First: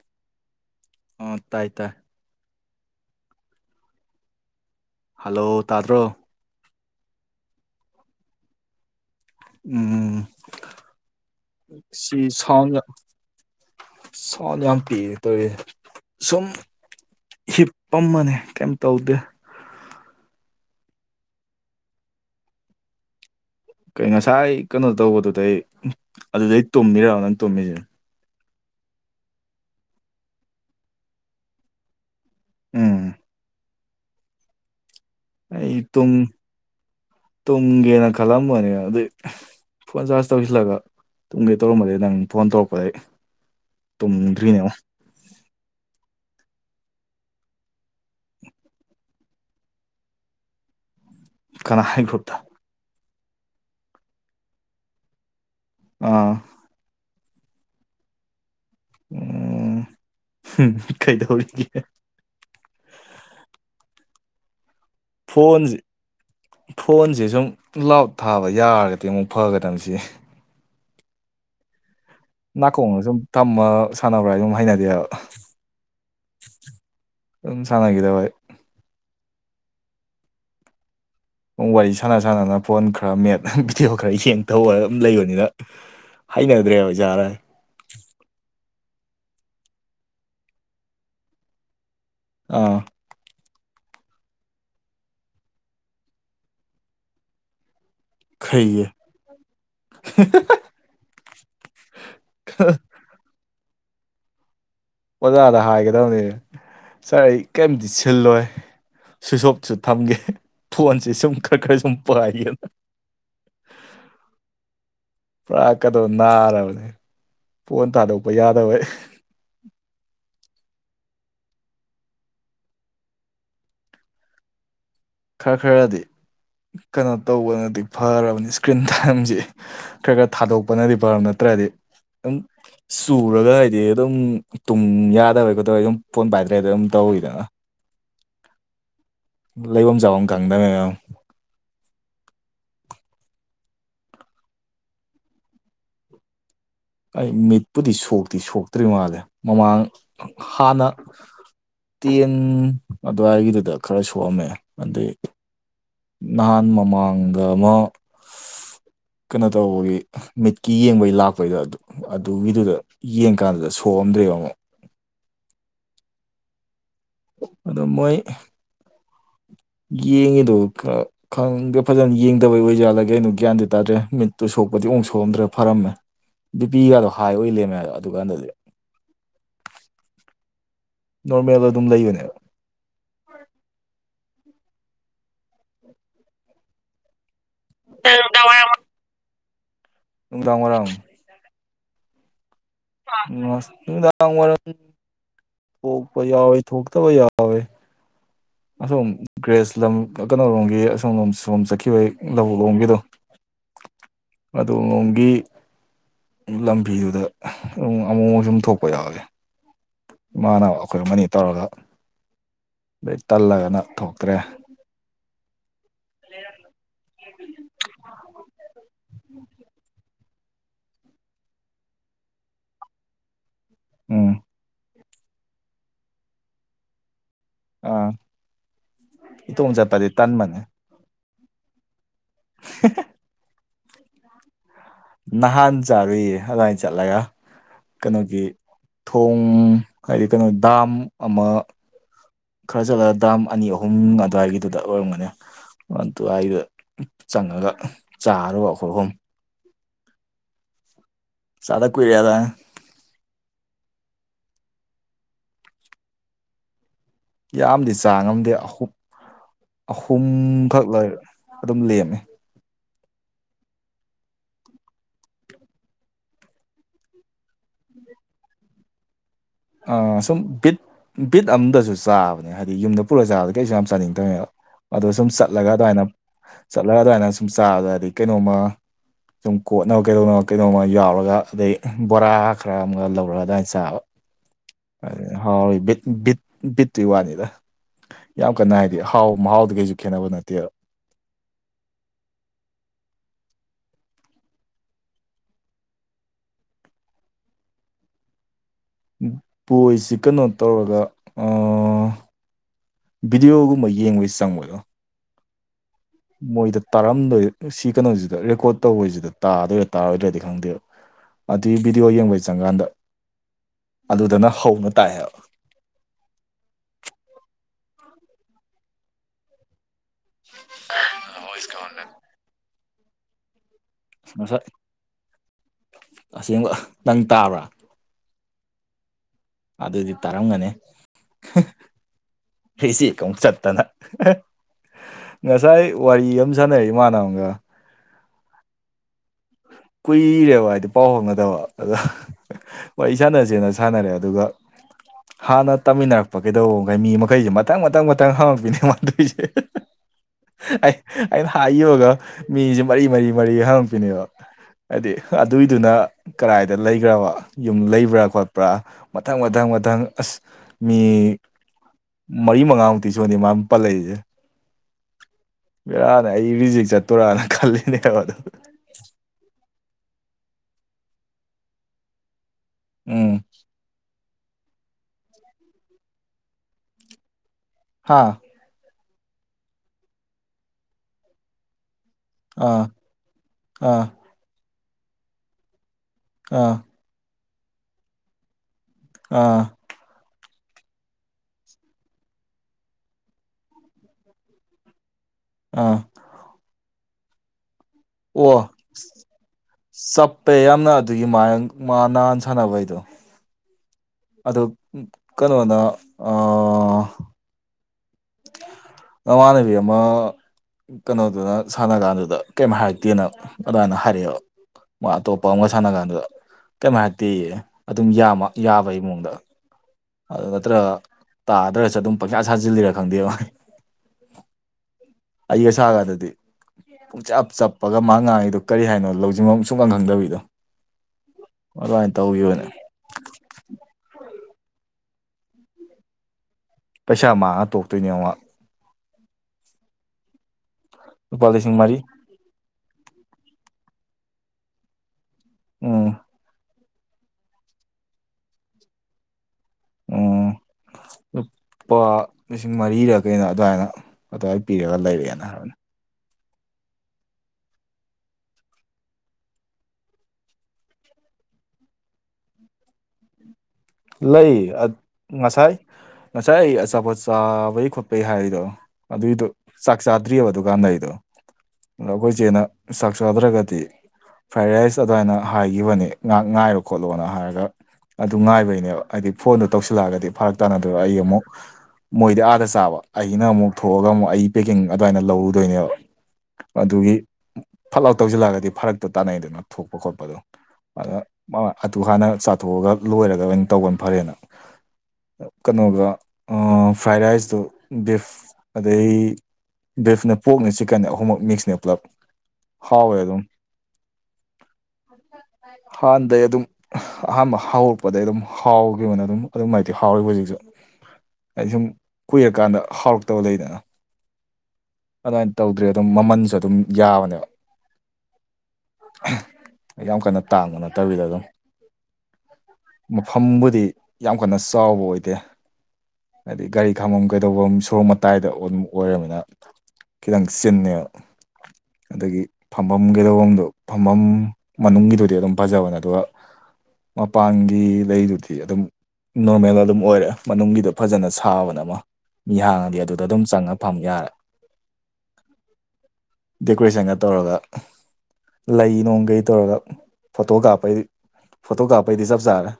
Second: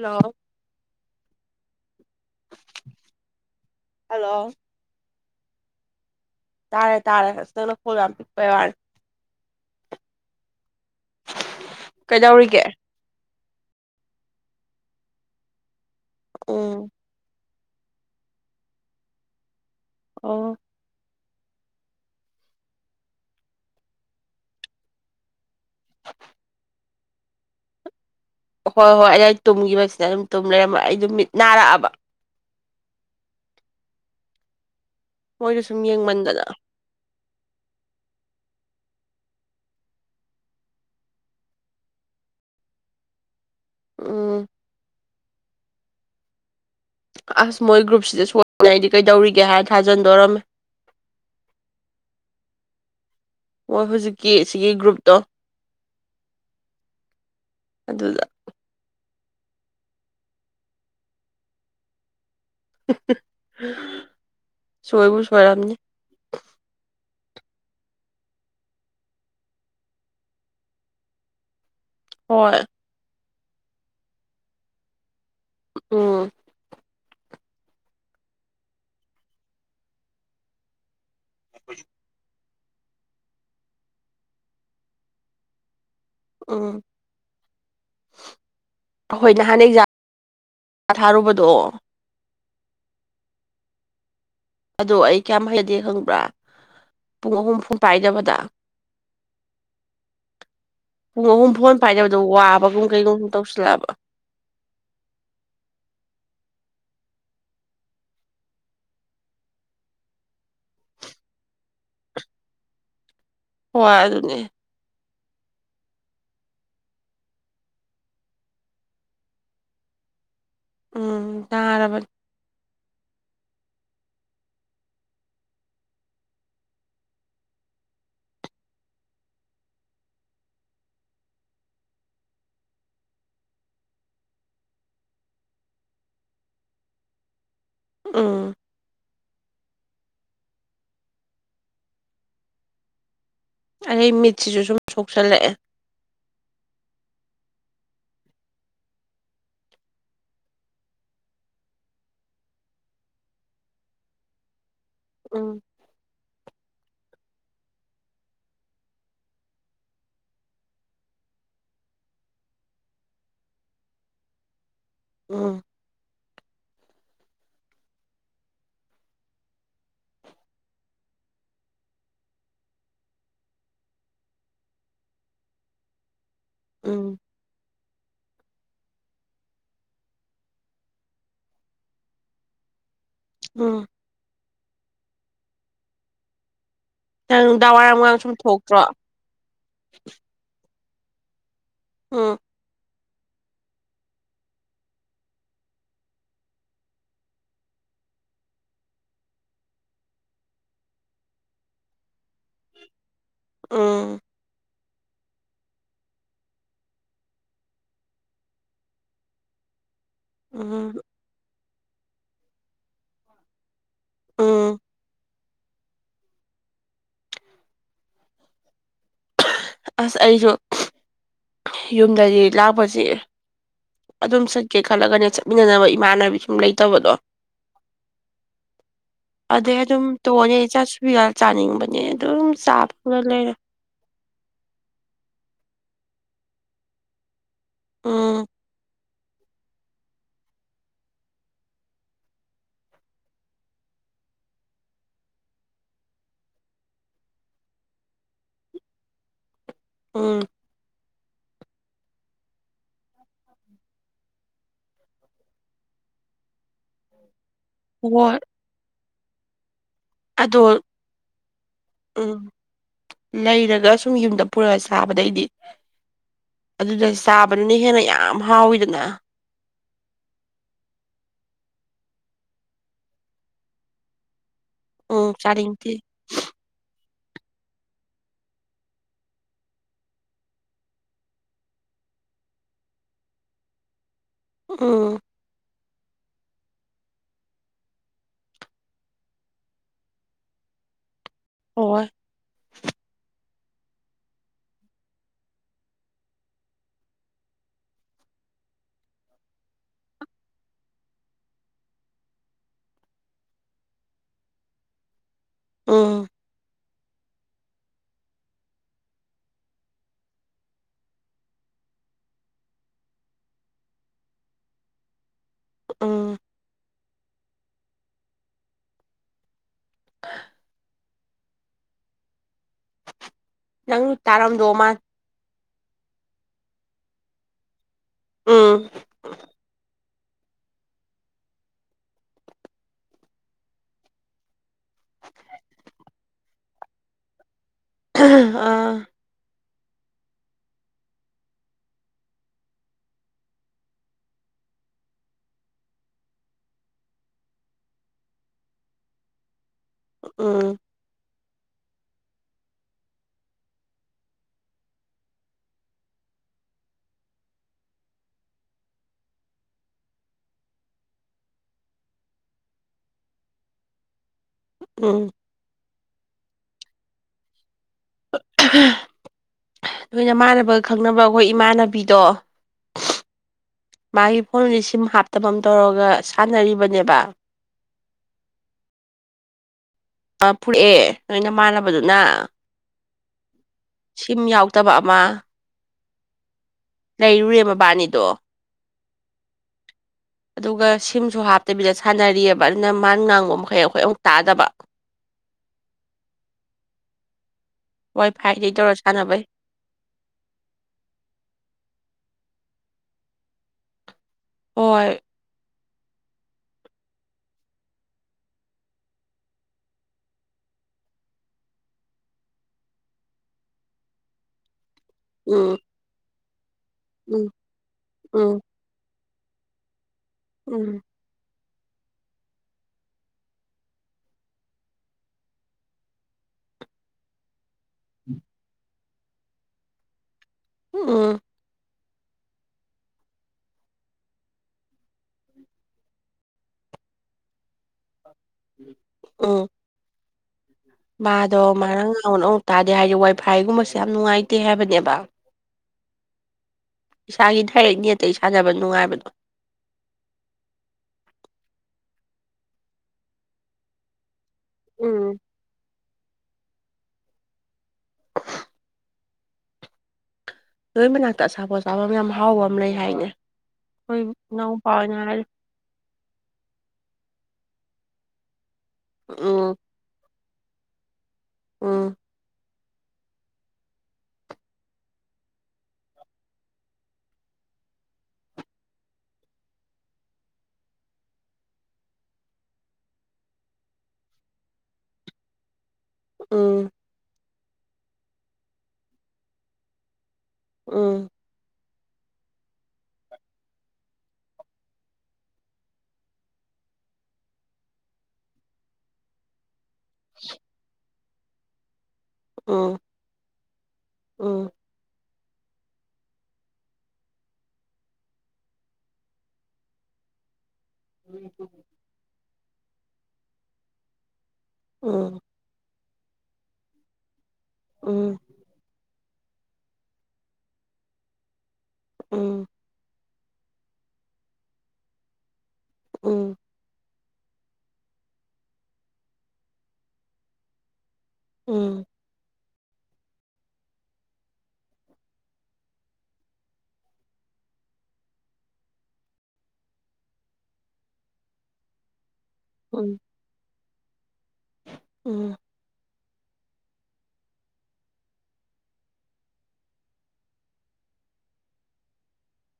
ꯅ [inaudible] ꯑꯣ ꯇꯥꯏ ꯇꯥꯏ ꯍꯜꯂꯣ ꯍꯜꯂꯣ ꯇꯥꯗ꯭ꯔꯣ ꯇꯥꯔꯦ ꯇꯥꯔꯦꯅ ꯐꯣ ꯌꯥꯝꯄꯔ ꯎꯝ ꯁꯤ ꯀꯩꯗꯧꯔꯤꯒꯦ ꯁꯥꯎꯟ ꯁꯥꯎ ꯌꯥꯝ ꯄꯤ ꯇꯧꯔꯤꯁꯦ ꯁꯨꯝ ꯎꯝ ꯍꯤꯞ ꯄꯝꯃꯅꯦ ꯀꯩꯝ ꯇꯧꯗꯦ ꯑꯣ ꯀ ꯉꯁꯥꯏ ꯀꯩꯅꯣ ꯇꯧꯕꯗꯨꯗꯩ ꯑꯗꯨꯗꯩ ꯇꯨꯝꯃꯤꯔꯕ ꯅꯪ ꯇꯨꯝꯃꯤꯁꯦ ꯍꯣꯏ ꯍꯣꯏ ꯑꯩꯩꯅ ꯇꯨꯝꯈꯤꯕꯁꯤꯗ ꯑꯗꯨꯝ ꯇꯨꯝ ꯂꯩꯔꯝꯃ ꯑꯩ ꯑꯗꯨꯝ ꯃꯤꯠ ꯅꯥꯔꯛꯑꯕ ꯎꯝ ꯃꯣꯏꯗꯣ ꯑꯩ ꯁꯨꯝ ꯇꯨꯝ ꯌꯦꯡꯃꯟꯗꯅ ꯇꯨꯝꯒꯦꯅ ꯈꯜꯂꯝꯕꯅꯦ ꯑꯗꯨꯗꯤ ꯐꯣꯟ ꯆꯥꯔꯖ ꯇꯧꯁꯤꯜꯂꯒ ꯇꯨꯝꯒꯦ ꯇꯧꯔꯝꯕꯗꯒꯤꯩ ꯅꯪ ꯐꯣꯟ ꯇꯧꯔꯛꯄꯗꯩ ꯇꯝ ꯎꯝ ꯗ꯭ꯔꯤꯅꯦꯃ ꯑꯁ ꯃꯣꯏ ꯒ꯭ꯔꯨꯞꯁꯤꯗ ꯁꯣꯏꯔꯤꯉꯩꯗꯤ ꯀꯩꯗꯧꯔꯤꯒꯦ ꯍꯥꯏꯔ ꯊꯥꯖꯟꯗꯣꯔꯝꯃꯦ ꯀꯅꯥ ꯍꯣꯏ ꯀ꯭ꯔꯨꯞꯇ ꯍꯣꯏ ꯍꯧꯖꯤꯛꯀꯤ ꯁꯤꯒꯤ ꯒ꯭ꯔꯨꯞꯇꯣ ꯑꯥ ꯑꯗꯨꯗ ꯑꯣ ꯎꯝ ꯀꯩꯗꯧꯔꯤꯒꯦ [unintelligible] ꯁꯣꯏꯕꯨ ꯁꯣꯏꯔꯝꯅꯤ ꯐꯣꯟꯁꯦ ꯐꯣꯟꯁꯦ ꯁꯨꯝ ꯂꯥꯎꯠ ꯊꯥꯕ ꯌꯥꯔꯒꯗꯤ ꯑꯃꯨꯛ ꯐꯒꯗꯕ ꯁꯤ ꯍꯣꯏ ꯈꯣꯡꯅ ꯁꯨꯝ ꯊꯝꯃ ꯁꯥꯟꯅꯕ꯭ꯔꯥ ꯑꯗꯨꯝ ꯍꯩꯅꯗꯦꯕ ꯎꯝ ꯑꯗꯨꯝ ꯁꯥꯟꯅꯗꯕꯩ ꯋꯥꯔꯤ ꯁꯥꯟꯅ ꯁꯥꯟꯅꯅ ꯐꯣꯟ ꯈꯔ ꯃꯦꯠ ꯚꯤꯗꯤꯑꯣ ꯈꯔ ꯌꯦꯡ ꯇꯧꯔꯒ ꯑꯗꯨꯝ ꯂꯩꯕꯅꯤꯅ ꯎꯝ ꯍꯩꯅꯗ꯭ꯔꯦ ꯑꯤꯁꯥꯗ ꯑꯩꯈꯣꯏ ꯅꯍꯥꯟ ꯑꯦꯛꯖꯥꯝ ꯊꯥꯔꯨꯕꯗꯣ ꯑꯥ ꯑꯗꯣ ꯑꯩ ꯀꯌꯥꯝ ꯍꯩꯅꯗꯦ ꯈꯪꯕ꯭ꯔꯥ ꯄꯨꯡ ꯑꯍꯨꯝ ꯐꯣꯟ ꯄꯥꯏꯗꯕ ꯀꯩꯒꯤ ꯄꯨꯡ ꯑꯍꯨꯝ ꯐꯣꯟ ꯄꯥꯏꯗꯕꯗꯣ ꯋꯥꯕꯒꯨꯝ ꯀꯩꯒꯨꯝ ꯇꯧꯁꯤꯜꯂꯛꯑꯕ ꯑꯣꯖꯥꯗ ꯍꯥꯏꯒꯗꯕꯅꯤ ꯁꯥꯔ ꯑꯩ ꯀꯔꯤꯝꯇ ꯁꯤꯜꯂꯣꯏ ꯁ꯭ꯋꯤꯁ ꯑꯣꯐꯁꯨ ꯊꯝꯒꯦ ꯐꯣꯟꯁꯦ ꯁꯨꯝ ꯈꯔ ꯈꯔ ꯁꯨꯝ ꯄꯥꯏꯀꯦꯅ ꯍꯣꯏ ꯑꯗꯨꯅꯦ ꯄꯨꯔꯥ ꯀꯗꯧ ꯅꯥꯔꯕꯅꯦ ꯐꯣꯟ ꯊꯥꯗꯣꯛꯄ ꯌꯥꯗꯕꯩ ꯎꯝ ꯅꯥꯔꯕꯅꯦ ꯈꯔ ꯈꯔꯗꯤ ꯀꯩꯅꯣ ꯇꯧꯕꯅꯗꯤ ꯐꯔꯕꯅꯤ ꯏꯁꯀ꯭ꯔꯤꯟ ꯇꯥꯏꯝꯁꯤ ꯈꯔ ꯈꯔ ꯊꯥꯗꯣꯛꯄꯅꯗꯤ ꯐꯔꯕꯅꯤ ꯅꯠꯇ꯭ꯔꯗꯤ ꯑꯗꯨꯝ ꯆꯨꯔꯒ ꯍꯥꯏꯗꯤ ꯑꯗꯨꯝ ꯇꯨꯝ ꯌꯥꯗꯕꯩ ꯈꯣꯠꯇꯕꯩ ꯑꯗꯨꯝ ꯐꯣꯟ ꯄꯥꯏꯗ꯭ꯔꯦꯗꯤ ꯑꯗꯨꯝ ꯇꯧꯋꯤꯗꯅ ꯑꯥ ꯂꯩꯐꯝ ꯆꯥꯐꯝ ꯈꯪꯗꯃꯦ ꯃꯌꯥꯝ ꯑꯗꯩ ꯃꯤꯠꯁꯤꯁꯨ ꯁꯨꯝ ꯁꯣꯛꯆꯜꯂꯛꯑꯦ ꯑꯩ ꯃꯤꯠꯄꯨꯗꯤ ꯁꯣꯛꯇꯤ ꯁꯣꯛꯇ꯭ꯔꯤ ꯃꯥꯜꯂꯦ ꯃꯃꯥꯡ ꯍꯥꯟꯅ ꯇꯦꯟ ꯑꯗꯨꯋꯥꯏꯒꯤꯗꯨꯗ ꯈꯔ ꯁꯣꯛꯑꯝꯃꯦ ꯑꯗꯨꯗꯤ ꯑꯥ ꯅꯍꯥꯟ ꯃꯃꯥꯡꯗ ꯑꯃ ꯀꯩꯅꯣ ꯇꯧꯕꯒꯤ ꯃꯤꯠꯀꯤ ꯌꯦꯡꯕꯩ ꯂꯥꯛꯄꯩꯗ ꯑꯗꯨ ꯑꯗꯨꯒꯤꯗꯨꯗ ꯌꯦꯡꯀꯥꯟꯗꯨꯗ ꯁꯣꯛꯑꯝꯗ꯭ꯔꯦꯕ ꯑꯃꯨꯛ ꯎꯝ ꯑꯗꯣ ꯃꯣꯏ꯫ ꯌꯦꯡꯉꯤꯗꯣ ꯈꯔ꯫ ꯈꯪꯗꯦ ꯐꯖꯅ ꯌꯦꯡꯗꯕꯩ ꯑꯣꯏꯖꯥꯠꯂ ꯀꯩꯅꯣ ꯒ꯭ꯌꯥꯟꯗꯤ ꯇꯥꯗ꯭ꯔꯦ ꯃꯤꯠꯇꯨ ꯁꯣꯛꯄꯗꯤ ꯑꯃꯕꯨꯛ ꯁꯣꯛꯑꯝꯗ꯭ꯔꯦ ꯐꯔꯝꯃꯦ꯫ ꯕꯤꯄꯤꯒꯗꯣ ꯎꯝ ꯍꯥꯏ ꯑꯣꯏ ꯂꯩꯔꯝꯃꯦ ꯍꯥꯏꯕ꯫ ꯗꯨꯀꯥꯟꯗꯗꯤ ꯅꯣꯔꯃꯦꯜ ꯑꯗꯨꯝ ꯂꯩꯕꯅꯦꯕ꯫ ꯎꯝ꯫ ꯅꯨꯡꯗꯥꯡ ꯅꯨꯡꯗꯥꯡ ꯋꯥꯏꯔꯝꯒ ꯁꯨꯝ ꯊꯣꯛꯇ꯭ꯔꯣ꯫ ꯅꯨꯡꯗꯥꯡ ꯋꯥꯏꯔꯝ꯫ ꯎꯝ꯫ ꯅꯨꯡꯗꯥꯡ ꯋꯥꯏꯔꯝ ꯊꯣꯛꯄ ꯌꯥꯎꯏ ꯊꯣꯛꯇꯕ ꯌꯥꯎꯏ꯫ ꯑꯁꯣꯝ ꯒ꯭ꯔꯦꯁ ꯂꯝ ꯀꯩꯅꯣ ꯂꯣꯝꯒꯤ ꯑꯁꯣꯝ ꯂꯣꯝ ꯁꯣꯝ ꯆꯠꯈꯤꯕꯒꯤ ꯂꯧꯕꯨꯛ ꯂꯣꯝꯒꯤꯗꯣ ꯎꯝ ꯑꯗꯣꯝꯂꯣꯝꯒꯤ ꯂꯝꯕꯤꯗꯨꯗ ꯑꯃꯨꯛ ꯑꯃꯨꯛ ꯁꯨꯝ ꯊꯣꯛꯄ ꯌꯥꯎꯑꯦ ꯏꯃꯥꯟꯅꯕ ꯎꯝ ꯑꯩꯈꯣꯏ ꯑꯃ ꯑꯅꯤ ꯇꯧꯔꯒ ꯑꯗꯩ ꯇꯜꯂꯒꯅ ꯊꯣꯛꯇ꯭ꯔꯦ ꯎꯝ ꯑꯁ ꯑꯁꯨ ꯌꯨꯝꯗꯗꯤ ꯂꯥꯛꯄꯁꯤ ꯎꯝ ꯑꯗꯨꯝ ꯆꯠꯀꯦ ꯈꯜꯂꯒꯅꯦ ꯆꯠꯃꯤꯟꯅꯅꯕ ꯏꯃꯥꯟꯅꯕꯤ ꯁꯨꯝ ꯂꯩꯇꯕꯗꯣ ꯑꯥ ꯏꯇꯣꯝ ꯑꯗꯩꯩ ꯑꯗꯨꯝ ꯆꯠꯄꯗꯤ ꯇꯣꯛꯑꯅꯦ ꯇꯟꯕꯅꯦ ꯆꯠ ꯐꯨꯌꯥꯜ ꯆꯥꯅꯤꯡꯕꯅꯦ ꯑꯗꯨꯝ ꯆꯥꯕ ꯐꯪꯗ ꯂꯩꯔꯦ ꯅꯍꯥꯟ ꯆꯥꯔꯨꯏꯌꯦ ꯑꯗꯥꯏ ꯆꯠꯂꯒ ꯀꯩꯅꯣꯒꯤ ꯎꯝ ꯊꯣꯡ ꯍꯥꯏꯗꯤ ꯀꯩꯅꯣ ꯗꯥꯝ ꯑꯃ ꯈꯔ ꯆꯠꯂꯒ ꯗꯥꯝ ꯑꯅꯤ ꯑꯍꯨꯝ ꯑꯗꯨꯋꯥꯏꯒꯤꯗꯨꯗ ꯑꯣꯏꯔꯝꯒꯅꯤ ꯑꯗꯨꯋꯥꯏꯗꯨꯗ ꯆꯪꯉꯥꯒ ꯆꯔꯨꯕ ꯑꯩꯈꯣꯢ ꯑꯍꯨꯝ ꯎꯝ [unintelligible] ꯆꯥꯗ ꯀꯨꯏꯔꯦ ꯑꯗꯨꯃꯥꯏꯅ꯫ ꯌꯥꯝꯗꯤ ꯆꯥ ꯍꯣꯏ ꯉꯝꯗꯦ ꯑꯍꯨꯝ ꯑꯗꯣ ꯑꯍꯨꯝꯈꯛꯂ ꯑꯗꯨꯝ ꯂꯦꯝꯃꯦ꯫ ꯎꯝ ꯂꯩꯔꯒ ꯁꯨꯝ ꯌꯨꯝꯗ ꯄꯨꯔꯛꯑꯒ ꯆꯥꯕꯗꯩꯗꯤ꯫ ꯑꯗꯨꯗ ꯆꯥꯕꯅꯤꯅ ꯍꯦꯟꯅ ꯌꯥꯝ ꯍꯥꯎꯋꯤꯗꯅ꯫ ꯑ ꯁꯨꯝ ꯕꯤꯠ꯫ ꯕꯤꯠ ꯑꯃꯗꯁꯨ ꯆꯥꯕꯅꯦ ꯍꯥꯏꯗꯤ ꯌꯨꯝꯗ ꯄꯨꯔꯛꯒ ꯆꯥꯕꯗꯤ ꯀꯩꯁꯨ ꯌꯥꯝ ꯆꯥꯅꯤꯡꯗꯝꯅꯦꯕ꯫ ꯑꯗꯨꯗ ꯁꯨꯝ ꯎꯝ ꯆꯠꯂꯒ ꯆꯥꯅꯤꯡꯗꯦ ꯑꯗꯨꯃꯥꯏꯅ ꯆꯠꯂꯒ ꯑꯗꯨꯃꯥꯏꯅ ꯁꯨꯝ ꯆꯥꯕꯅꯗꯤ ꯀꯩꯅꯣꯝꯃ꯫ ꯁꯨꯝ ꯀꯣꯠꯅꯕ ꯀꯩꯗꯧꯅꯕ ꯀꯩꯗꯧꯅꯕ ꯌꯥꯎꯔꯒ ꯑꯗꯩ ꯕꯣꯔꯥ ꯈꯔ ꯑꯃꯒ ꯂꯧꯔ ꯑꯗꯨꯃꯥꯏ ꯆꯥꯕ꯫ ꯎꯝ꯫ ꯑꯗꯨ ꯍꯥꯎꯔꯤ ꯕꯤꯠ ꯕꯤꯠꯇꯨꯏ ꯋꯥꯅꯤꯗ꯫ ꯌꯥꯝ ꯀꯟꯅ ꯍꯥꯏꯗꯤ ꯍꯥꯎ ꯃꯍꯥꯎꯗꯨ ꯀꯩꯁꯨ ꯈꯦꯠꯅꯕ ꯅꯠꯇꯦꯕ꯫ ꯍꯣꯏ [unintelligible] ꯕꯣꯏꯁꯁꯤ ꯀꯩꯅꯣ ꯇꯧꯔꯒ ꯑꯥ꯫ ꯕꯤꯗꯤꯑꯣꯒꯨꯝꯕ ꯌꯦꯡꯕꯩ ꯆꯪꯕꯗꯣ꯫ ꯎꯝ꯫ ꯃꯣꯏꯗ ꯇꯥꯔꯝꯗꯣꯏ ꯁꯤ ꯀꯩꯅꯣꯁꯤꯗ ꯔꯦꯀꯣꯔꯠ ꯇꯧꯕꯁꯤꯗ ꯇꯥꯗꯣꯏꯔꯥ ꯇꯥꯔꯣꯏꯗ꯭ꯔꯗꯤ ꯈꯪꯗꯦꯕ꯫ ꯑꯗꯨꯒꯤ ꯚꯤꯗꯤꯑꯣ ꯌꯦꯡꯕꯩ ꯆꯪꯀꯥꯟꯗ ꯑꯗꯨꯗꯅ ꯍꯧꯅ ꯇꯥꯏꯌꯦ ꯍꯥꯏꯕ꯫ ꯎꯝ꯫ [unintelligible] ꯅꯪ ꯉꯁꯥꯏ ꯇꯥꯔꯝꯗꯣ ꯃꯥꯟ ꯑꯁꯦꯡꯕ ꯅꯪ ꯇꯥꯕ꯭ꯔꯥ꯫ ꯎꯝ꯫ ꯑꯗꯨꯗꯤ ꯇꯥꯔꯝꯒꯅꯤ꯫ ꯔꯤꯖꯦꯛ ꯑꯃꯨꯛ ꯆꯠꯇꯅ꯫ ꯉꯁꯥꯏ ꯋꯥꯔꯤ ꯑꯝ ꯁꯥꯟꯅꯩ ꯏꯃꯥꯟꯅꯕ ꯑꯃꯒ꯫ ꯑꯥ ꯀꯨꯏꯔꯦꯕ ꯍꯥꯏꯗꯤ ꯄꯥꯎ ꯐꯥꯎꯅꯗꯕ ꯑꯗ ꯋꯥꯔꯤ ꯁꯥꯟꯅꯁꯦꯅ ꯁꯥꯟꯅꯔꯦ ꯑꯗꯨꯒ ꯍꯥꯟꯅ ꯇꯝꯃꯤꯟꯅꯔꯛꯄ ꯀꯩꯗꯧꯕ ꯃꯈꯩ ꯃꯤ ꯃꯈꯩꯁꯦ ꯃꯊꯪ ꯃꯊꯪ ꯃꯊꯪ ꯍꯥꯡꯉꯛꯄꯤꯅꯦ ꯃꯥꯅ ꯇꯧꯏꯁꯦ ꯎꯝ ꯑꯩꯅ ꯍꯥꯏꯒꯤꯕꯒ ꯃꯤꯁꯦ ꯃꯔꯤ ꯃꯔꯤ ꯃꯔꯤ ꯍꯪꯉꯛꯄꯤꯅꯦꯕ ꯍꯥꯏꯗꯤ ꯑꯗꯨꯏꯗꯨꯅ ꯀꯗꯥꯥꯏꯗ ꯂꯩꯈ꯭ꯔꯕ ꯌꯨꯝ ꯂꯩꯕ꯭ꯔꯥ ꯈꯣꯠꯄ꯭ꯔꯥ ꯃꯊꯪ ꯃꯊꯪ ꯃꯊꯪ ꯑꯁ ꯃꯤ ꯃꯔꯤ ꯃꯉꯥꯃꯨꯛꯇꯤ ꯁꯨꯅꯤ ꯃꯥꯅ ꯄꯜꯂꯛꯏꯁꯦ ꯎꯝ ꯕꯦꯔꯥꯅꯦ ꯑꯩ ꯔꯤꯖꯤꯛ ꯆꯠꯇꯣꯏꯣꯔꯥꯅ ꯈꯜꯂꯤꯅꯦꯕ ꯑꯗꯨꯗ ꯅꯣꯏ ꯅꯃꯥꯟꯅꯕꯒ ꯈꯪꯅꯕ ꯑꯩꯈꯣꯏ ꯏꯃꯥꯟꯅꯕꯤꯗꯣ ꯎꯝ꯫ ꯃꯥꯒꯤ ꯐꯣꯟ ꯁꯤꯝ ꯍꯥꯞꯇꯕ ꯑꯃ ꯇꯧꯔꯒ ꯁꯥꯟꯅꯔꯤꯕꯅꯦꯕ꯫ ꯍꯥꯥ꯫ ꯑꯥ ꯐꯨꯔꯛꯑꯦ ꯅꯣꯏ ꯅꯃꯥꯟꯅꯕꯗꯨꯅ꯫ ꯑꯥ ꯑꯥ꯫ ꯁꯤꯝ ꯌꯥꯎꯇꯕ ꯑꯃ꯫ ꯑꯥ꯫ ꯂꯩꯔꯨꯔꯦ ꯃꯕꯥꯅꯤꯗꯣ꯫ ꯑꯥ꯫ [inaudible] ꯑꯗꯨꯒ ꯁꯤꯝꯁꯨ ꯍꯥꯞꯇꯕꯤꯗ ꯁꯥꯟꯅꯔꯤꯑꯦꯕ ꯑꯗꯨꯅ ꯃꯥꯥꯟ ꯉꯥꯡꯕ ꯃꯈꯩ ꯑꯩꯈꯣꯏ ꯑꯃꯨꯛ ꯇꯥꯗꯕ꯫ ꯑꯥ꯫ ꯋꯥꯏ ꯑꯣ ꯐꯥꯏꯗꯩ ꯇꯧꯔ ꯁꯥꯟꯅꯕꯩ ꯆꯞꯄꯦ ꯌꯥꯝꯅ ꯑꯗꯨꯒꯤ ꯃꯥꯅꯥ ꯁꯥꯟꯅꯕꯩꯗꯣ꯫ ꯑꯗꯨ ꯍꯣꯏ ꯀꯩꯅꯣꯅ ꯑ ꯅꯃꯥꯅꯕꯤ ꯑꯃ ꯀꯩꯅꯣꯗꯨꯅ ꯁꯥꯟꯅ ꯀꯥꯟꯗꯨꯗ ꯀꯩꯝ ꯍꯥꯏꯔꯛꯇꯦꯅ ꯑꯗꯨꯃꯥꯏꯅ ꯍꯥꯏꯔꯛꯑꯦꯕ ꯃꯥ ꯑꯇꯣꯞꯄ ꯑꯃꯒ ꯎꯝ ꯁꯥꯟꯅ ꯀꯥꯟꯗꯨꯗ ꯀꯩꯝ ꯍꯥꯏꯇꯦꯌꯦ ꯎꯝ ꯑꯗꯨꯝ ꯌꯥꯃ ꯎꯝ ꯌꯥꯕꯩ ꯃꯑꯣꯡꯗ ꯑꯗꯨ ꯅꯠꯇ꯭ꯔꯒ ꯎꯝ ꯇꯥꯗ꯭ꯔꯁꯨ ꯑꯗꯨꯝ ꯄꯪꯁꯥ ꯁꯥꯖꯤꯜꯂꯤꯔ ꯈꯪꯗꯦꯕ ꯑꯩꯒ ꯁꯥꯀꯥꯟꯗꯗꯤ ꯄꯨꯡꯆꯞ ꯆꯞꯄꯒ ꯃꯥ ꯉꯥꯡꯉꯤꯗꯣ ꯀꯔꯤ ꯍꯥꯏꯅꯣ ꯂꯧꯁꯤꯡꯤꯡꯐꯝ ꯁꯨꯡꯈꯪ ꯈꯪꯗꯕꯤꯗꯣ [unintelligible] ꯑꯗꯨꯃꯥꯏꯅ ꯇꯧꯈꯤꯕꯅꯦ ꯄꯩꯁꯥ ꯃꯥꯡꯉꯒ ꯇꯣꯛꯇꯣꯏꯅꯦ ꯌꯦꯡꯉꯣꯃꯥ ꯑ ꯂꯨꯄꯥ ꯃꯥꯗꯣ ꯂꯤꯁꯤꯡ ꯃꯔꯤ ꯃꯥꯅ ꯉꯥꯡꯕꯗꯣ ꯑꯃꯣꯛ ꯇꯥꯗꯦ ꯍꯥꯏꯗꯣ ꯋꯥꯏ ꯐꯥꯏꯒꯨꯝꯕꯁꯦ ꯌꯥꯝ ꯅꯨꯡꯉꯥꯏꯇꯦ ꯍꯥꯏꯕꯅꯦꯕ ꯎꯝ ꯏꯁꯥꯒꯤ ꯗꯥꯏꯔꯦꯛ ꯅꯦꯠꯇꯩ ꯁꯥꯟꯅꯕꯅ ꯅꯨꯡꯉꯥꯏꯕꯗꯣ ꯑꯣ ꯂꯨꯄꯥ ꯂꯤꯁꯤꯡ ꯃꯔꯤꯔ ꯀꯩꯅꯣ ꯑꯗꯨꯃꯥꯏꯅ ꯑꯗꯨꯋꯥꯏ ꯄꯤꯔꯒ ꯎꯝ ꯂꯩꯔꯛꯑꯦꯅ ꯍꯥꯏꯕꯅꯦ ꯅꯣꯏ ꯃꯅꯥꯛꯇ ꯑꯆꯥꯥꯄꯣꯠ ꯆꯥꯐꯝ ꯌꯥꯝ ꯍꯥꯎꯕ ꯑꯃ ꯂꯩ ꯍꯥꯏꯅꯦ ꯑꯩꯈꯣꯏ ꯂꯩ ꯏꯅꯥꯎꯄꯥ ꯍꯣꯏꯅ ꯍꯥꯏꯔꯤ ꯉꯁꯥꯏ ꯉꯁꯥꯏ ꯑꯩ ꯑꯆꯥꯄꯣꯠ ꯆꯥꯕꯩ ꯈꯣꯠꯄꯩ ꯍꯥꯏꯗꯣ ꯑꯗꯨꯏꯗꯣ ꯎꯝ ꯆꯥꯛ ꯆꯥ ꯗ꯭ꯔꯤꯑꯕ ꯑꯗꯨꯀꯥꯟꯗ ꯑꯩꯗꯣ ꯑꯗ ꯎꯝ ꯑꯩꯈꯣꯏ ꯆꯦꯅ ꯆꯥꯛ ꯆꯥꯗ꯭ꯔꯒꯗꯤ ꯐ꯭ꯔꯥꯏ ꯔꯥꯏꯁ ꯑꯗꯨꯃꯥꯏꯅ ꯍꯥꯏꯈꯤꯕꯅꯦ ꯉꯥꯏꯍꯥꯛ ꯉꯥꯏꯔꯣ ꯈꯣꯠꯂꯣꯅ ꯍꯥꯏꯔꯒ ꯑꯗꯨ ꯉꯥꯏꯕꯩ ꯅꯦꯕ ꯍꯥꯏꯗꯤ ꯐꯣꯟꯗꯣ ꯇꯧꯁꯤꯜꯂꯛꯑꯒꯗꯤ ꯐꯥꯔꯛ ꯇꯥꯟꯅꯗꯣꯏꯕ ꯑꯩ ꯑꯃꯨꯛ ꯃꯣꯏꯗꯤ ꯑꯥꯗ ꯆꯥꯕ ꯑꯩꯅ ꯑꯃꯨꯛ ꯊꯣꯛꯑꯒ ꯑꯃꯨꯛ ꯑꯩ ꯄꯦꯛꯀꯤꯡ ꯑꯗꯨꯃꯥꯏꯅ ꯂꯧꯔꯨꯗꯣꯏꯅꯦꯕ ꯎꯝ ꯑꯗꯨꯒꯤ ꯐꯠ ꯂꯥꯎ ꯇꯧꯁꯤꯜꯂꯛꯑꯒꯗꯤ ꯐꯔꯛꯇꯣ ꯇꯥꯟꯅꯩꯗꯅ ꯊꯣꯛꯄ ꯈꯣꯠꯄꯗꯣ ꯑꯗ ꯎꯝ ꯑꯗꯨ ꯍꯥꯟꯅ ꯆꯥꯊꯣꯛꯑꯒ ꯂꯣꯏꯔꯒ ꯑꯣꯏꯅ ꯇꯧꯕꯅ ꯐꯔꯦꯅ ꯀꯩꯅꯣꯒ ꯐ꯭ꯔꯥꯏ ꯔꯥꯏꯁꯇꯣ ꯕꯤꯐ ꯑꯗꯩ ꯕꯤ꯭ꯐꯅꯦ ꯄꯣꯛꯅꯦ ꯆꯤꯛꯀꯟꯅ ꯑꯍꯨꯝꯃꯛ ꯃꯤꯛꯁꯅꯦ ꯄꯨꯂꯞ ꯎꯝ ꯍꯥꯎꯋꯦ ꯑꯗꯨꯝ ꯎꯝ ꯍꯥꯟꯅꯗꯒꯤꯩ ꯑꯗꯨꯝ ꯑꯍꯥꯟꯕ ꯍꯧꯔꯛꯄꯗꯒꯤꯩ ꯑꯗꯨꯝ ꯍꯥꯎꯈꯤꯕꯅ ꯑꯗꯨꯝ ꯑꯗꯨꯝꯉꯇꯦ ꯍꯥꯎꯔꯤꯕ ꯍꯧꯖꯤꯛꯁꯨ ꯑꯩ ꯁꯨꯝ ꯀꯨꯏꯔꯀꯥꯟꯗ ꯍꯥꯎꯔꯛꯇꯕ ꯂꯩꯗꯅ ꯎꯝ ꯑꯗꯨꯃꯥꯏꯅ ꯇꯧꯗ꯭ꯔꯦ ꯑꯗꯨꯝ ꯃꯃꯟꯁꯨ ꯑꯗꯨꯝ ꯌꯥꯕꯅꯦꯕ ꯎꯝ ꯌꯥꯝ ꯀꯟꯅ ꯇꯥꯡꯕ ꯅꯠꯇꯕꯤꯗ ꯑꯗꯨꯝ ꯎꯝ ꯃꯐꯝꯕꯨꯗꯤ ꯌꯥꯝ ꯀꯟꯅ ꯆꯥꯎꯕ ꯑꯣꯏꯗꯦ ꯍꯥꯏꯗꯤ ꯒꯥꯔꯤ ꯈꯥꯝꯕꯝ ꯀꯩꯗꯧꯕꯐꯝ ꯁꯣꯔꯣꯛ ꯃꯇꯥꯏꯗ ꯑꯗꯨꯝ ꯑꯣꯏꯔꯕꯃꯤꯅ ꯈꯤꯇꯪ ꯆꯤꯟꯅꯦꯕ ꯎꯝ ꯑꯗꯒꯤ ꯐꯝꯐꯝꯒꯤ ꯂꯧꯑꯣꯡꯗꯣ ꯐꯝꯐꯝ ꯃꯅꯨꯡꯒꯤꯗꯨꯗꯤ ꯑꯗꯨꯝ ꯐꯖꯕꯅꯦ ꯑꯗꯨꯒ ꯃꯄꯥꯟꯒꯤ ꯂꯩꯗꯨꯗꯤ ꯑꯗꯨꯝ ꯅꯣꯔꯃꯦꯜ ꯑꯗꯨꯝ ꯑꯣꯏꯔꯦ ꯃꯅꯨꯡꯒꯤꯗꯣ ꯐꯖꯅ ꯁꯥꯕꯅ ꯑꯃ ꯃꯤ ꯍꯥꯡꯉꯗꯤ ꯎꯝ ꯑꯗꯨꯗ ꯑꯗꯨꯝ ꯆꯪꯉ ꯐꯝ ꯌꯥꯔꯦ ꯎꯝ ꯗꯦꯀꯣꯔꯦꯁꯟꯒ ꯇꯧꯔꯒ ꯂꯩ ꯅꯨꯡ ꯀꯩ ꯇꯧꯔꯒ ꯐꯣꯇꯣ ꯀꯥꯞꯄꯩ ꯐꯣꯇꯣ ꯀꯥꯄꯩꯗꯤ ꯆꯞ ꯆꯥꯔꯦ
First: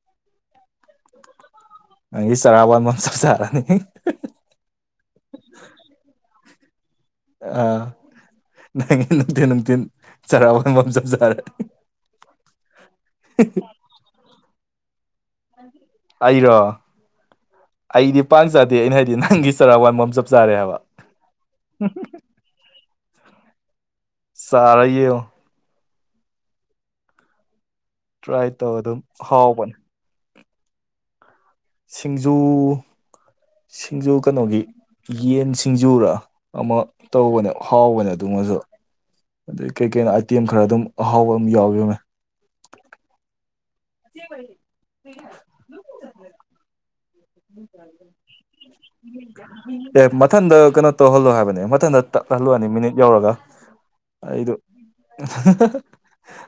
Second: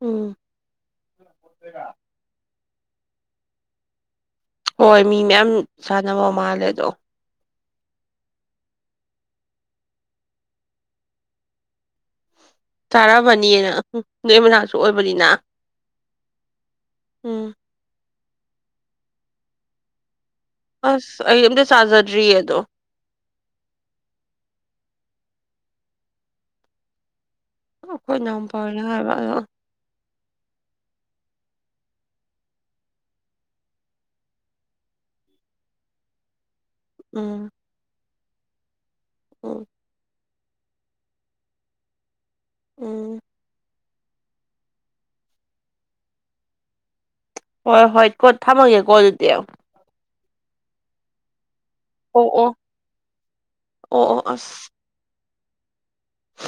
ꯎꯝ ꯁ ꯀ ꯅꯪꯒꯤ ꯆꯔꯥꯕꯥꯟ ꯃꯆꯥ ꯆꯥꯔꯅꯤ ꯍꯣꯏ ꯃꯤ ꯃꯌꯥꯝ ꯁꯥꯟꯅꯕ ꯃꯥꯜꯂꯦ ꯑꯗꯣ ꯑꯥ ꯅꯪꯉ ꯅꯨꯡꯊꯤꯟ ꯅꯨꯡꯊꯤꯟ ꯆꯔꯥꯕ ꯉꯕꯝ ꯆ ꯆꯥꯔꯅꯤ ꯇꯥꯔꯕꯅꯤꯅ ꯎꯝ ꯅꯣꯏ ꯃꯅꯥꯛꯁꯨ ꯑꯣꯏꯕꯅꯤꯅ ꯑꯩꯔꯣ ꯎꯝ ꯑꯩꯗꯤ ꯄꯥꯛ ꯆꯥꯗꯦ ꯑꯩꯅ ꯍꯥꯏꯗꯤ ꯅꯪꯒꯤ ꯆꯔꯥꯛ ꯋꯥꯟꯕ ꯑꯃ ꯆꯞ ꯆꯥꯔꯦ ꯍꯥꯏꯕ ꯑꯁ ꯑꯩ ꯑꯝꯇ ꯆꯥꯖꯗ꯭ꯔꯤꯌꯦ ꯑꯗꯣ ꯁꯔꯩꯣ ꯑꯩꯈꯣꯏ ꯇ꯭ꯔꯥꯏ ꯏꯅꯥꯎꯄꯥ ꯇꯧ ꯍꯣꯏꯅ ꯑꯗꯨꯝ ꯍꯥꯏꯕ ꯑꯗꯣ ꯍꯥꯎ ꯁꯤꯡꯖꯨ ꯁꯤꯡꯖꯨ ꯀꯩꯅꯣꯒꯤ ꯌꯦꯟ ꯁꯤꯡꯖꯨꯔ ꯑꯃ ꯎꯝ ꯇꯧꯕꯅꯦ ꯍꯥꯎꯕꯅꯦ ꯑꯗꯨꯃꯁꯨ ꯎꯝ ꯑꯗꯩ ꯀꯩꯀꯩꯅꯣ ꯑꯥꯏꯇꯦꯝ ꯈꯔ ꯑꯗꯨꯝ ꯑꯍꯥꯎꯕ ꯑꯗꯨꯝ ꯌꯥꯎꯔꯝꯃꯦ ꯎ ꯦ ꯂ ꯍꯣꯏ ꯍꯣꯏ ꯀꯣ ꯊꯝꯃꯒꯦꯀꯣ ꯑꯗꯨꯗꯤ ꯑꯣ ꯑꯦ ꯃꯊꯟꯗ ꯀꯩꯅꯣ ꯇꯧꯍꯜꯂꯣ ꯍꯥꯏꯕꯅꯦ ꯃꯊꯟꯗ ꯑꯣ ꯇꯠꯍꯜꯂꯨꯅꯤ ꯃꯤꯅꯤꯠ ꯌꯧꯔꯒ ꯑꯣ ꯑꯣ ꯑꯩꯗꯨ ꯑꯁ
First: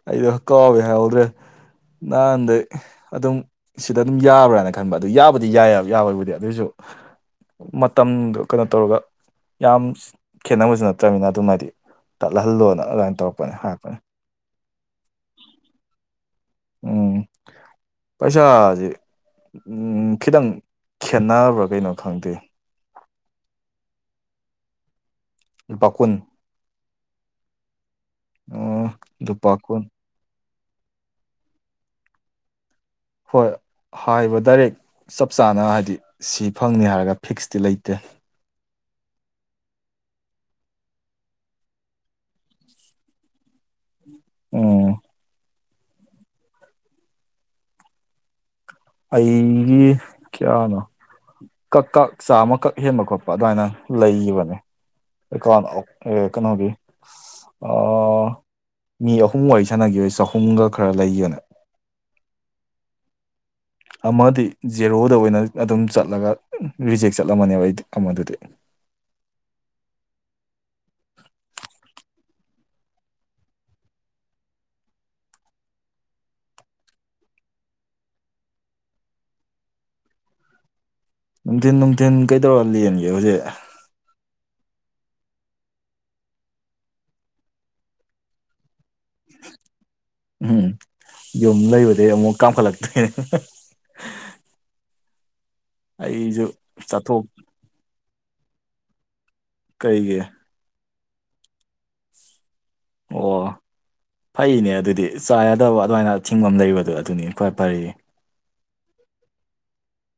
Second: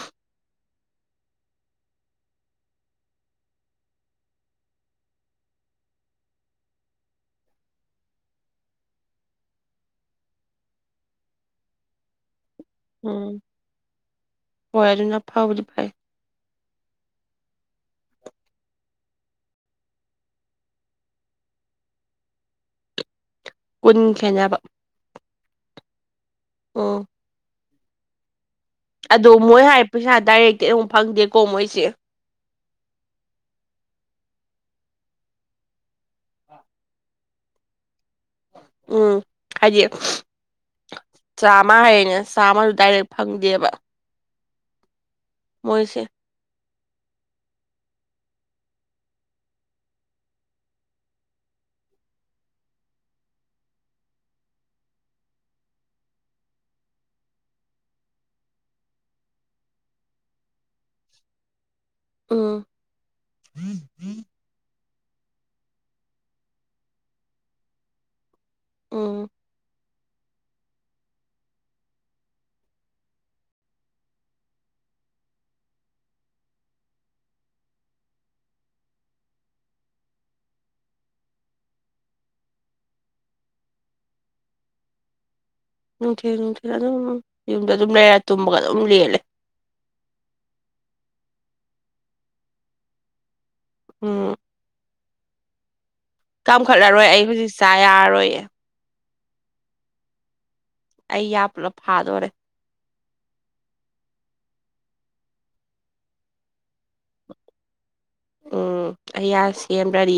ꯑꯩꯗꯣ ꯀꯥꯎꯋꯦ ꯍꯥꯏꯍꯥꯎꯗ꯭ꯔꯦ ꯅꯍꯥꯟꯗ ꯑꯗꯨꯝ ꯁꯤꯗ ꯑꯗꯨꯝ ꯌꯥꯕ꯭ꯔꯥꯅ ꯈꯟꯕ ꯑꯗꯨꯕ ꯕꯨꯗꯤ ꯌꯥꯏ ꯌꯥꯕꯣꯏꯕꯨꯗꯤ ꯑꯗꯨꯑꯣꯏꯁꯨ ꯃꯇꯝꯗ ꯀꯩꯅꯣ ꯇꯧꯔꯒ ꯌꯥꯝ ꯈꯦꯠꯅꯕꯁꯨ ꯅꯠꯇ꯭ꯔꯅꯤꯅ ꯑꯗꯨꯃꯥꯏꯗꯤ ꯇꯠꯂꯍꯜꯂꯣꯅ ꯑꯗꯨꯃꯥꯏꯅ ꯎꯝ ꯇꯧꯔꯛꯄꯅꯦ ꯍꯥꯏꯔꯛꯄꯅꯤ ꯍꯣꯏ ꯑꯗꯨꯅ ꯐꯥꯎꯕꯗꯤ ꯐꯩ [unintelligible] ꯄꯩꯁꯥꯁꯦ ꯈꯤꯇꯪ ꯈꯦꯠꯅꯕ꯭ꯔꯥ ꯀꯩꯅꯣ ꯈꯪꯗꯦ ꯀꯨꯟ ꯈꯦꯖꯅꯕ ꯂꯨꯄꯥ ꯀꯨꯟ ꯑꯣ ꯑꯣ ꯑꯗꯣ ꯂꯨꯄꯥ ꯃꯣꯏ ꯍꯥꯏ ꯀꯨꯟ ꯄꯩꯁꯥ ꯗꯥꯏꯔꯦꯛꯇꯤ ꯑꯃꯨꯛ ꯐꯪꯗꯦꯀꯣ ꯃꯣꯏꯁꯦ ꯍꯣꯏ ꯍꯥꯏꯔꯤꯕ ꯗꯥꯏꯔꯦꯛ ꯆꯞ ꯆꯥꯅ ꯍꯥꯏꯗꯤ ꯁꯤ ꯐꯪꯅꯤ ꯍꯥꯏꯔꯒ ꯐꯤꯛꯁꯇꯤ ꯂꯩꯇꯦ ꯎꯝ ꯍꯥꯏꯗꯤ ꯆꯥꯝꯃ ꯍꯥꯏꯔꯦꯅ ꯆꯥꯃ ꯗꯥꯏꯔꯦꯛ ꯐꯪꯗꯦꯕ ꯑꯣ ꯃꯣꯏꯁꯦ ꯑꯩꯒꯤ ꯀꯌꯥꯅꯣ ꯀꯛ ꯀꯛ ꯆꯥꯝꯃ ꯀꯛ ꯍꯦꯟꯕ ꯈꯣꯠꯄ ꯑꯗꯨꯃꯥꯏꯅ ꯂꯩꯒꯤꯕꯅꯦ ꯀꯟꯎ ꯑ ꯀꯩꯅꯣꯒꯤ ꯃꯤ ꯑꯍꯨꯝ ꯋꯥꯔꯤ ꯁꯥꯟꯅꯈꯤꯕꯩ ꯆꯍꯨꯝꯒ ꯈꯔ ꯂꯩꯕꯅꯦ ꯎꯝ ꯑꯃꯗꯤ ꯖꯦꯔꯣꯗ ꯑꯣꯏꯅ ꯑꯗꯨꯝ ꯆꯠꯂꯒ ꯔꯤꯖꯦꯛ ꯆꯠꯂꯝꯃꯅꯦꯕ ꯑꯩꯗꯤ ꯑꯃꯗꯨꯗꯤ ꯎꯝ ꯅꯨꯡꯊꯤꯟ ꯅꯨꯡꯊꯤꯟ ꯀꯩꯗꯧꯔ ꯂꯦꯟꯒꯦ ꯍꯧꯖꯤꯛ ꯅꯨꯡꯊꯤ ꯅꯨꯡꯊꯤꯜ ꯑꯗꯨꯝ ꯌꯨꯝꯗ ꯑꯗꯨꯝ ꯂꯩꯔ ꯇꯨꯝꯃꯒ ꯑꯗꯨꯝ ꯂꯦꯜꯂꯦ ꯎꯝ ꯌꯨꯝ ꯂꯩꯕꯗꯒꯤ ꯑꯃꯨꯛ ꯀꯥꯝꯈꯠꯂꯛꯇꯣꯏꯅꯦ ꯎꯝ ꯑꯩꯁꯨ ꯀꯥꯝꯈꯠꯂꯔꯣꯏ ꯑꯩ ꯆꯥꯊꯣꯛ ꯍꯧꯖꯤꯛ ꯆꯥ ꯌꯥꯔꯔꯣꯏꯌꯦ ꯀꯩꯒꯤ ꯑꯩ ꯌꯥ ꯄꯨꯂꯞ ꯐꯥꯗꯣꯔꯦ ꯑꯣ ꯐꯩꯅꯦ ꯑꯗꯨꯗꯤ ꯆꯥ ꯌꯥꯗꯕ ꯑꯗꯨꯃꯥꯏꯅ ꯊꯤꯡꯕ ꯑꯃ ꯂꯩꯕꯗꯣ ꯑꯗꯨꯅꯤ ꯈ꯭ꯋꯥꯏ ꯐꯔꯤꯗꯤ ꯎꯝ ꯑꯩꯌꯥ ꯁꯦꯝꯕꯗꯤ